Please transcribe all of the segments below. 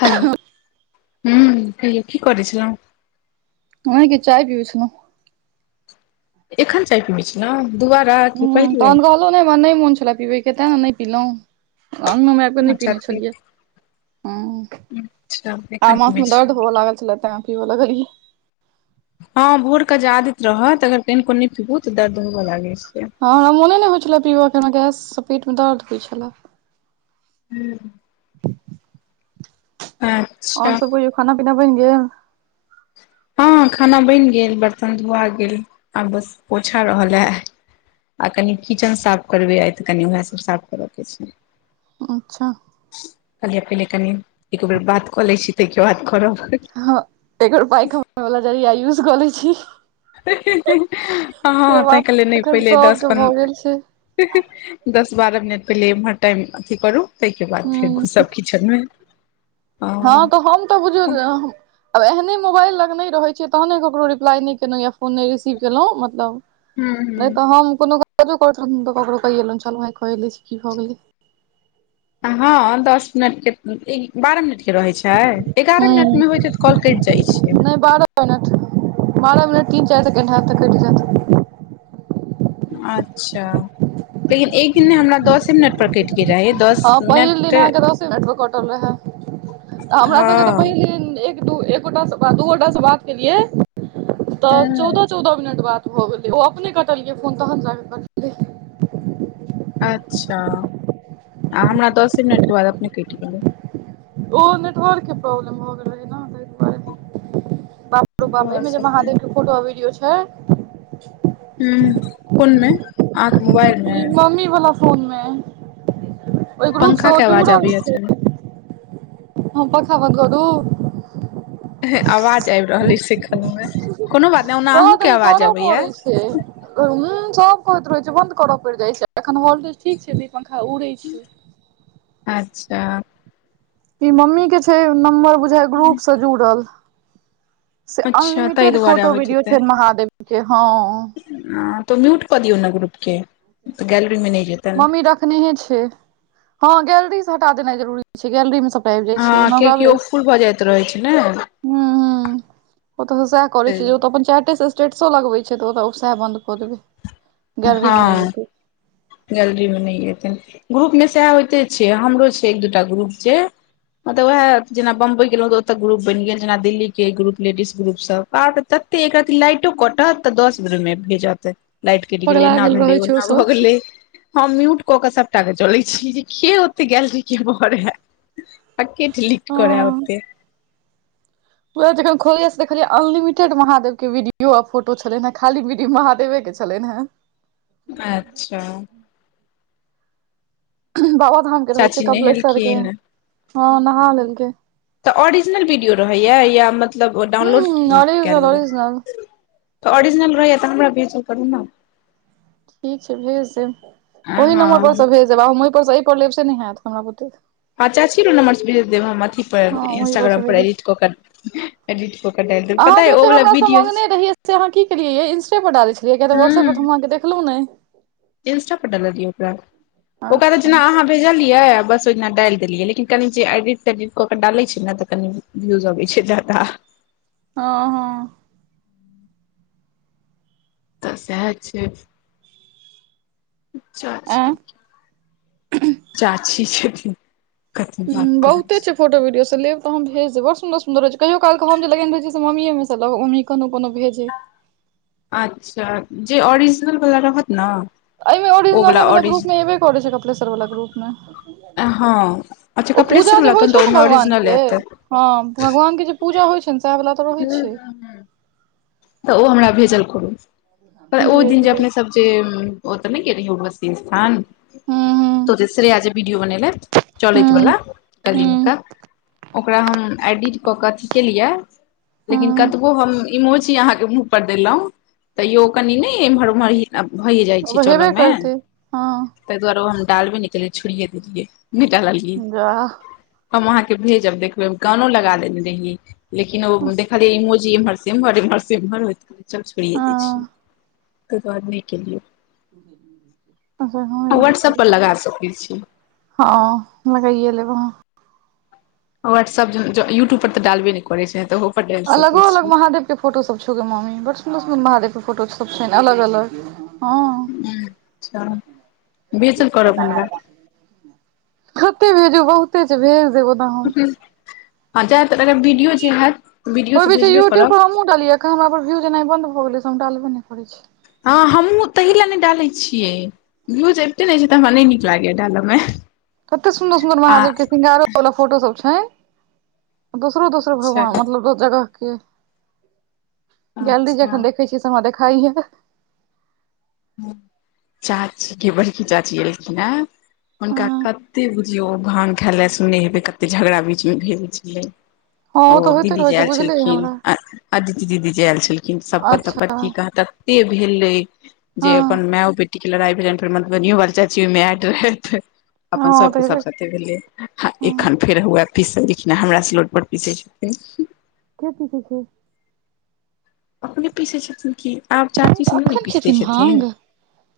Hello हुं कहियो की करै छलौ? ओहें के चाय पीबै छलौ। एखैन चाय पिनै छलौ? दुबारा? कि हां पहिले तहन कहलौ नै हमरा नै मन छलाए पीबै के ताए ने नै पीलौ, अंगना मे आएब ओता नै अच्छा पिनाय ठीक। छलियै हां अच्छा आ एखन माथ पीबै मे छी दर्द हुआ लागल छलै ताएं पीबा लगलिये। हां भोरके जे आदैत रहत अगर केनको नै पीबू तऽ दर्द होबा लागै छै। हां हमरा मोने नै होय छलाए पीबऽ के हमरा गैस से पेटमे दर्द होय छला। हुं। [inaudible] [unintelligible] और सब कहियो खाना-पीना बैन गेल? हां खाना बैन गेल, बर्तन धुआ गेल, आब बस पोछा रहल अय। आ कनि किचन साफ करबै आय तऽ कनि उहाए सब साफ करा के छै। अच्छा। कहलिये पहले कनि एक बेर बात कऽ लै छी तै के बाद करब। ह एकर पाइ [unintelligible] यूज क लेछि। ही - ही - ही, ह तै केले नै एखन पहिले दस सबके भऽ पन्द गेल छै दस बारह मिनट पहिले एमहर टाइम अथी करू तैके बाद फेर हूँ घुस्सब किचनमे। ह तऽ हम तऽ बुझौ हूँ आब एहने मोबाइल लग नै रहै छै, तहने केकरो रिप्लाइ नै केलउ, या फोन नै रिसीव केलउ मतलब। नै हूँ तऽ हम कोनो काजो करैत रहलहु तऽ ककरो कये छेलौहे कए लै छि, की भऽ गेलै। ह दश मिनट के, बारह मिनट रहै छै एगारह मिनट मे हूँ होइत - होइत कॉल कैट जाइ छै। नहि बारह मिनट, बारह मिनट तीन चैयर सेकेंड हेत त कैट जेत। अच्छा, लेकिन एक दिन में हमरा दसे मिनट प्रकटि गेल रहै दस मिनट नेटवर्क कटल रहै, तऽ हमरा सबके त हँ पहिल दिन दू एकोटा स बात दू गोटा सँ बात केलियै, तऽ हूँ चौदह चौदह मिनट बात भऽ गेलै ओ अपने कटलकै फोन तहन जाकऽ कटलै। अच्छा आ हमरा दसे मिनटके बाद अपने कैट गेलै। ओ नेटवर्क के प्रॉब्लम भ गेल रहै न तै दुरे। हमरो गाम में भऽ एक बेर जे सकैये महादेव के फोटो आ वीडियो छै। हु कोन मे अहाँ के मोबाइलमे? ई मम्मी वाला फोन मे, ओय ग्रुप स पंखा ओ के आवाज जुड़ल आबैये छै। हम पंखा बन क दु। आवाज ऐब रहल ऐय से कहलाउवे, कोनो बात नै ओना अहूं के आवाज अबेइया। [unintelligible] उ सब कहैत रहै छै बंन्द करऽ पैड़ जाइ छै, एखन वॉल्टेज ठीक छै तऽ इ पंखा उड़ै छै। अच्छा। इ मम्मी के छै नम्बर बुझाइये ग्रुप स जुड़ल। से अच्छा ताहि अनलिमिटेड दुआरे फोटो अबैत वीडियो छै, महादेव के ह। ह त म्यूट कऽ दियौ ने ग्रुप के तऽ गैलरी मे नै जै। मम्मी रखनेहे छै। ह गैलरी सँ हटा देनाइ जरूरी छै, गैलरीमे सब ऐब जै छै हँ ओना ओकरा कियाकि ओ फुल भऽ जाइत रहै छै ने [unintelligible] हु - हु। ओत तऽ सैह करै छै जे ओ तऽ अपन चेटे स्टेटसो लगबै छै, तऽ ओत ओ सैह बन्द कऽ देबै। ह गैलरी मे नहि एतै गैलरी मे नै एतै। ग्रुप मे सैह होइते छै, हमरो छै एक दूटा ग्रुप जे। ह त वेएह जेना बम्बई गेलउ तऽ ओत ग्रुप बैन गेल, जेना दिल्ली के ग्रुप लेडीज ग्रुप सब आब तऽ। एकरति लाइटो कटत तऽ दस मिनट मे भेजते। कैट गेलै, पगला एना गेल भेलै, रहै छै ओ ओना भऽ सब गेलै। हम म्यूट कक सपटाके चलै छी, के ओते गैलरी के भरे। आके डिलीट करे ओते। ओहे जखन खोललिए से देखलिये अनलिमिटेड महादेव के वीडियो आ फोटो छलेहे, खाली विडियो महादेवे के। छलैन हे। अच्छा। बाबा धाम के रहै छै, चाची कपलेश्वर के नहेलखिन ह नहा लेल कै। तऽ ओरिजिनल वीडियो रहैएये या मतलब हूं डाउनलोड केल ओरिजिनल बला। ओरिजिनल तऽ ओरिजनल रहैये त हमरा भेजल करू न। ठीक छै भेज देब, हँ ओहि नम्बर पर सँ भेज देब आब, हम ओय पर सँ ऐय पर लेब से नै हैत हमरा बुते। अ चाची वला नंबर से भेज देब हम अथी पर हँ ओहि से इंस्टाग्राम पर भेज देब एडिट कऽ क। अहाँ जे ओते हमरा से मांगने रहियै से अहाँ की केलियै यै इंस्टे पर डाले त किया ते व्हाट्सऐप पर ते हूं हम अहाँके देखलहु नहि। इंस्टा पर डललियै ओकरा। ओकरा तऽ अच्छा जेना अहाँ भेजलियै आ बस ओहिना डालि देलियै लेकिन कनि जे एडिट-तेडिट कऽ के डाले छैय ने तऽ कनि भ्यूज अबै छैय जादा। हँ- हँ। त सेह छैय। एं चाची-चाची छथिन। कथी बात हूँ करै बहुते छी छैय फोटो वीडियो सब लेब तऽ हम भेज देब बड़ सुन्दर- सुन्दर रहै छैय कहियो कालके हम जे लगेने रहय छियै से मम्मीएमे सँ लेब मम्मी कोनो-कोनो भेज अच्छा जे ओरिजिनल बला रहत ने एहिमे ओ वाला ओरिजनले वला ओरिजिन ग्रुपमे एबे करे छैय कपलेश्वर वला ग्रुप मे। हँ अच्छा ओ पूजा कपलेश्वर जे वला होइ तऽ छै ने ओयमे भगवान ऑरिजिनल के हेतय। हँ भगवानके जे पूजा होइ छैन ने सएह बला। तऽ ओ हमरा भेजल करू। ओ दिन भेज जे देब अपने सब ओतऽ नहि गेल रहि उर्वशी स्थान हूं तो जे श्रेया जे वीडियो बनेलैत चलैत हूं वला हूं कालीमेका ओकरा हम एडिट क कऽ अथी केलिये हूं लेकिन हूं कतबो हम इमोजी अहाँके मुह पर देलौ तैयो कनि नहि एमहर ओम्हर भइये जाइ छैय ओ हेबे चलयमे करतै हँ ताहि दुआरे ओ हम डालबे नहि केलियै छोड़िये देलियै नहि डाललियै। जा हम अहाँ के भेजब देखबे, हम गानो लगा देने रहिए लेकिन ओ देखलियै इमोजी इम्हर स उम्हर एम्हरसँ उम्हर होय छलै चल छोड़िये हँ दै छियै ताहिके बाद नहि केलियै। अच्छा हँ ई गप छै। वाट्सप पर लगा सकै छी। हँ लगए लेब अहा। व्हाट्सऐप ज यूट्यूब पर तऽ डालबे नहि करैत छै तऽओहोपर डालि अलगो सकैत अलग छियै। महादेव के फोटो सब छौगे मम्मी बड़ सुन्दर-सुन्दर महादेव के फोटो सब छैन अलग-अलग। हँ। अच्छा भेजल करब हमरा कते भेजू बहुते छैय भेज देबौ न हम। हँ जाय त वीडियो जे हयत वीडियो ओहि तऽ बीच भेजबे यूट्यूब पर करत। हमहुँ डालियै हमरा पर व्यूज एनाइ बन्द भऽ गेलै से हम डालबे नहि करै छियै। हँ हमहूँ ताहि लए नहि डालैत छियै। व्यूज एबते नहि छैय त हमरा नहि नीक लागेये डालोमे। कते सुन्दर-सुन्दर महादेवके श्रृंगारो वाला फोटो सब छैन। दोसरो-दोसरो अच्छा भगवान मतलब दू जगह के गैलरी ज अच्छा खन देख य छियै से हमरा देखाइएै। चाचीके बड़की चाची एलखिन हें। हुनका हँ कते बुझियो ओ भान खाय ले सुनने हेबय कते झगड़ा बीचमे भेल छलै। हँ ओ तऽ होइते दीदी रहै जे छै आयल बुझले अइ छलखिन हमरा अदिति दीदी जे आयल छलखिन सपत अच्छा तपत की कहादन एते भेलै हँ जे अपन माय ओ बेटीके लड़ाइ भेलनि फेर मधुबनीयो बाली चाची ओयमे एड रहथि। हँ अपन ओ तऽ हेबे सबके [unintelligible] भेल हँ एखन फेर हुए पीसथिन हमरा सिलौट पर पीसै छथिन। [unintelligible] अपने पीसै छथिन कि। आब चाची तऽ सब नै न एखन पीस दै खेथिन छथिन, भांग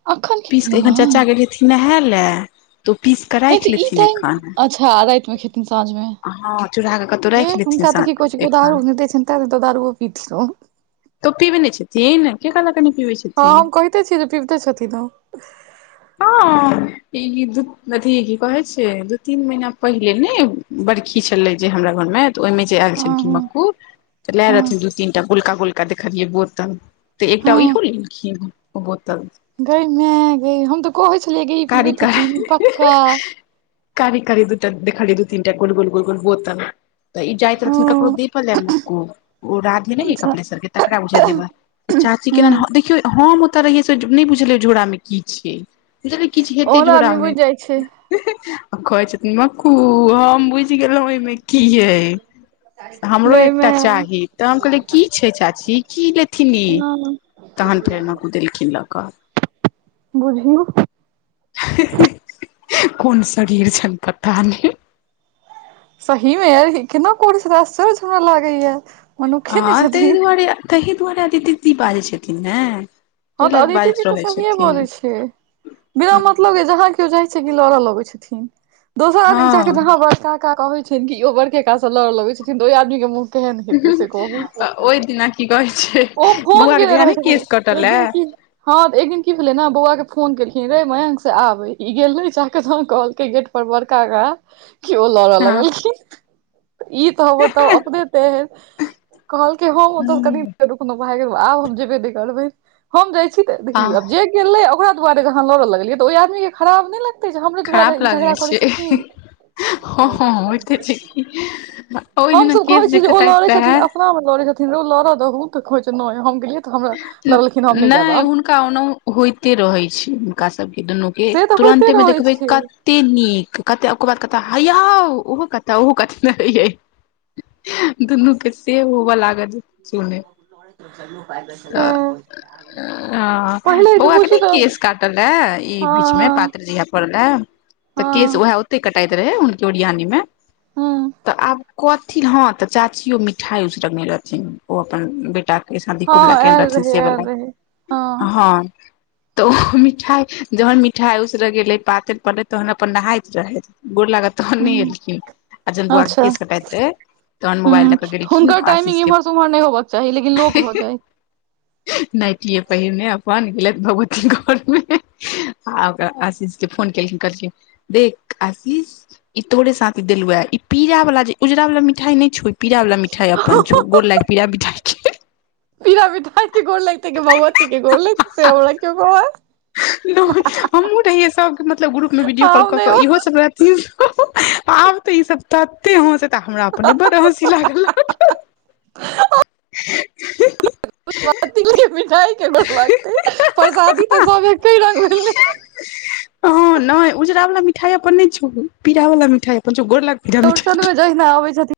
अखन पीस क खेथिन एखन चाचा गेलियै नहैयऽ लयऽ। हैई तऽ ई टाइम, अच्छा राति मे खेथिन साँझ में, हँ चूड़ा कऽ कतहु हे राखि हुनका तऽ लेथिन की कह कियो दारू एखन नै दै छैन तैंअ नैय तऽ दारूओ पीथिन ओ। तऽ ओ पीबै नहि छथिन के कहलक नहि पीबै हँ। छथिन हम कहिते छीयै जे पीबते छथिन ओ। [inaudible] ई दु अथी की कहे छै? दू तीन महीना पहिले ने बड खी छलै जे हमरा घर में, त ओई मे जे ऐल छलिखीन हँ मक्कू त लैल हँ रहथिन दू तीनटा गोलका गोल का देखलियै बोतल तऽ एकटा ईहो लेलखिन ओ बोतल। गैय मैऽ गैय हम तऽ कहै छलियै गई ई कारी पिबैत कारी हेथिन पक्का। कारी करी दू टा देखलीयै दू तीन टा गोल-गोल गोल-गोल बोतल, तऽ ई जाइत हँ रहथिन ककरो देबाॅ लयऽ। ओ राधे नै अइ अच्छा कपलेसर के तकड़ा बुझैऽ देबॅ, चाची हूँ केना-न-ह देखियौ हॉम ओ ओतऽ रहिये से नहि बुझलियै झोड़ा मे की छै, बुझलियै किछ हेतै ओहन झोरा आदमी में। बुझि जाइ छै आ कहै छथिन मक्कू हम बुझि गेलौं ओई मे की अई। हमरो गै एकटा माय चाही तऽ हम कहलियै की छै चाची? की लेथिन ई? हँ तहन फेर मक्कू देलखिन लऽ कऽ। बुझियौ। कून शरीर छैन पता नहि। सही में ई केना करै छथिन? आसचर्ज हमरा लागै यैऽ। हँ तई दुआरे तहि दुआरे अदिति दीदी बाजै छथिन ने? हँ तऽ लए अदिति दी बाजैत तऽ रहै सहिये बजै छथिन छै, बिना मतलब के जहां कि कियो जाइ छै कि लड़ऽ लगै छथिन, दोसर आदमी हँ जाकऽ जहाँ बड़का का कहबै छैन कि ओ बड़के का सँ लड़ऽ लगै छथिन, त ओई आदमी के मुँह केहेन हेतै से कहू? ओ फोन क ओहि कऽ बजबै दिना की छथिन, कहै छै ओ फोन बौआ के केने जहिया रहै ने केश छथिन। कटल एक ए दिन की हँ तऽ एक दिन की भेलै न, बौआ के फोन केलखिन रै मयंक से आबै, ई गेलै चाह क [unintelligible] गेट बड़का काऽ कि ओ लड़ऽ हँ लगलखिन। ई त होता अपने तेहेन, कहलकै हम ओतऽ कनि देर रुकनव भ गेलौ, आब हम जेबे नहि करबै, हम जाइ छी तऽ हँ देखिहिन जे गेलै ओकरा दुआरे जे अहाँ लड़ऽ लगलियै त ओई आदमी के खराब नहि लग तै जे हमरे दुआरे खराब इ लागै झगड़ा करै छथिन। छै हँ होइते छै कि ओहि हम दिना सब केश कहै छीयै जे ओ लड़ै कटाइत छथिन, रहै अपना मे लड़ै छथिन। रौउ लड़ऽ दहुं तऽ कहै नहि हम गेलियै तऽ हमरा लगलखिन, हम नहि जैब आब। काउनो होइते रहै छै हुनका सबके दुनू के, से तऽ होइते तुरन्ते मे रहै देखबै छै क ते नीक, कते ओकर बात कता हऽयौ ओहो कहता ओहो कहता [unintelligible] यै। दुनू के से होबाऽ लागत जे पुछू नैय। अऽ, पहिले जे बौआ के बुझी नैय तऽ केश काटल लऽय ई हँ बीच मे पातैर जहिया पड़ल लऽय। हँ। तै कटाइत रहेै, हुनके ओड़ियानी में। हूँ तऽ आब कथि लेय? हं तऽ चाचियो मिठाइ उसरगने रहथिन ओ अपन बेटा के सन हँ कोबला केने आयल रहथिन रहै से बला, आयल रहै हँ हं। तऽ ओ मिठाइ जहन मिठाइ उसरगेलै, पातैर पड़लै, तहन अपन नहाइत रहैथ। गोड़ लागाऽ तहन नैय हूँ एलखिन, आ जाहन बौआ के अच्छा केस कटाइत रहैय तहन ह मोबाइल लऽ कऽ गेलखिन, हुनकर टाइमिंग आशीष केऽ इम्हर से उम्हर नहि होबक चाही लेकिन लोक भऽ जाय नाइटिये पहिरने अपन गेलैथ भगती घर मे। आ ओकरा आशीषके फोन केलखिन, कहलखिन देख आशीष इ तोरे साथ गेलुये, इ पीरा वला जँ उजरा वला मिठाई नहि छोर। पीरा बला मिठाई अपन छौ, गोड़लाइग आ मिठाई के। पीड़ा मिठाइ के गोर लगतैय कऽ भगवती कऽ गोर लगतैय हमर बौआ। हमहुँ रहियै सबके, मतलब ग्रुप मे वीडियो कॉल हम क नहि कऽ, ओ इहो सब रह आब तऽ ई सब तत्ते हसैत तऽ हमरा अपने बड हँसी लागल। बराती कऽ मिठाइ कऽ बड़ लागतै, परसादी तऽ सब एके रंग होइयै। ह नहि उजरा वला मिठाइ अपन नहि छो, पीरा वला मिठाइ अपन छो गोर लाग। चौरचनमे जइनह आबै छथिन।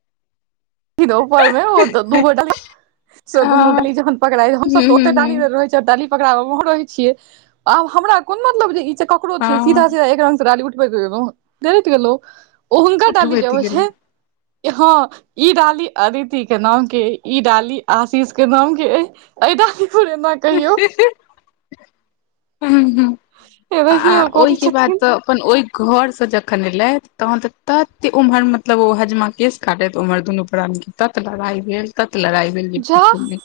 थिन ऊपर में, प ओ दूगो डालिया सँ दुनू आ डाली जखन पकड़ाइ हम सब हूँ तऽ हूँ ओते डाली हूँ रहै छै। तऽ डाली पकड़ाबै मे हम रहै छिये, आब हमरा कोन मतलब जँ इ ककरो छिये हँ सीधा- सीधा एकरंग से डाली उठबैत गेलहु, तैत गेलहुँ। उ हुनका डाली जँ उठबैत अबै गेलै छै, हं। इ डाली अदिति के नाम के अइ, इ डाली आशीष के नाम के अइ। ऐ दह कऽ पुरेने [unintelligible] आ एनाहियो करै ओयके बाद छथिन तऽ अपन ओयह घरसँ जखन एलैथ, तहन तऽ तते उम्हर मतलब ओ हजमा केश काटैत, उम्हर दुनू प्राणी कऽ तत लड़ाई भेल, तत लड़ाई भेल जे जा पुछू नहि,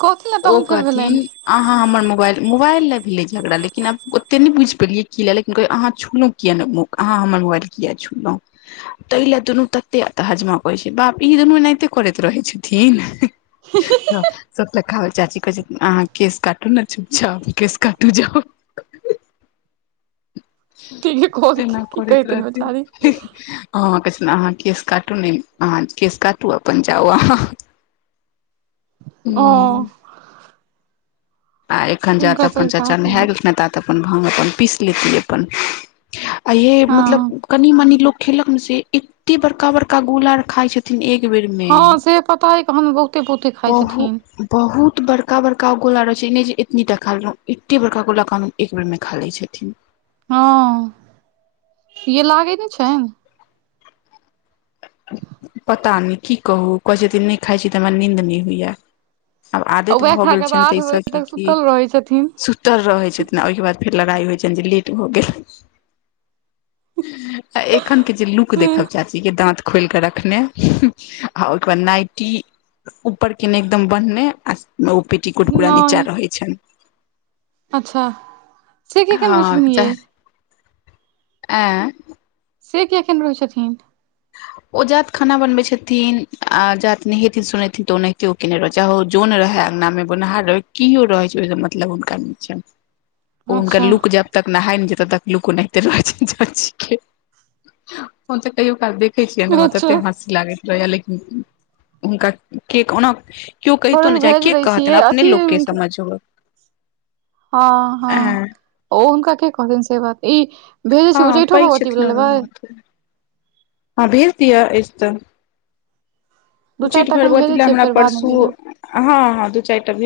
कहथिन ने ओ तहन फेर कह भेलनि अहाँ हमर मुबाएल, मुबाएल लऽ भेलै झगरा, लेकिन आब ओते नहि बुइझ पेलियै, कि लऽ लेकिन कऽ अहाँ छुलउ किया नहि मुक, अहाँ हमर मुबाएल किया छुलौ? ताहि लए दुनू तते, तऽ हजमा कहै छै बाप रे, ई दुनू इनाहिते करैत रहै छथिन। सतलखा वाली चाची कहै अहाँ केस काटू नै चूप- चाप, केश काटू जाउ। ठीके कहलखिन तेना की करैत कहथिन रहथिन। बेचारी अहाँ किछ नहि, अहाँ केश काटू ने, अहाँ केश काटू अपन जाउ अहाँ। ओ हुँ। आ एखन जँ तऽ हुनकर अपन सबके चाचा काज नहाए होइ छै गेलखिन, ता तक अपन भांग अपन पिस लैतिय अपन। आये हँ मतलब कनी -मनी लोग खेलक ने, से एते बड़का- बड़का गोला खाय छैथ थिन एक बेर मे, हँ से पता अइ कखन बहुते बहुते खाइ बहु छथिन बहुत बड़का -बड़का गोला रह से नहि जे एतनी टऽ खा लेलहुँ, एतेटा बड़का गोला कहादन एक बेेरमे खा लै छथिन। हँ, यै लागै नहि छैन? पता‌ नहि कि कहू, कहै छथिन नहि खाइ छी तऽ हमरा निंद नहि होइय। आब आ आदत उएह भऽ खा गेल कऽ तऽ छैन आठ तैसे बजे कि तक किऽ सुतल रहै छथिन सु सुतल रहै छथिन, ओयके बाद फेर लड़ाइ होइ छैन जँ लेट भऽ गेल। आ एखन के जे लुक हूँ देखब चाची केऽ दाँत खोएल कऽ रखने, आ ओहिके बाद नाइटी ऊपर कऽ नहि एकदम बैहने, आ ओ पेटीकोट पूरा नीचाँ नहि रहै छैन। अच्छा! से किया एखन रहै हँ, छथिन यै चाहे ए सेऽ किया केन रहै छथिन। ओ जात खाना बनबे छथिन आ जात नहेथिन सुनेथिन तऽ ओनाहिते उ केने रह चाहे जोन रहे अंगना मे बोनहार रहै कियो रहै छैय ओय स मतलब हुनका नैय हनका अच्छा लुक जब तक नहाय नैय जे तब तक लुको इनैहते रहै छैय चाची के हम त कहियो काल देख देखै छियै न अच्छा तते हँसी लागैत रहैया लेकिन हुनका केक ओना कियो कहितो थोड़े नेै छैन भेज के दै छियै कहतन अपने अथी लोक के समझ ह ह ह। ओ हुनका के कहतैन से बात ई भेजै छैय हँ उ्चैठो पैघ भगवती छथिन बला लेबै। ओनाहिते। हँ भेज दिय अैछ तऽ। दू उचैठ चारि टा एखन भगवती भेजै बला छियै हमरा फेर बादमे परसू भेजब हं हं दू चैर टा भेज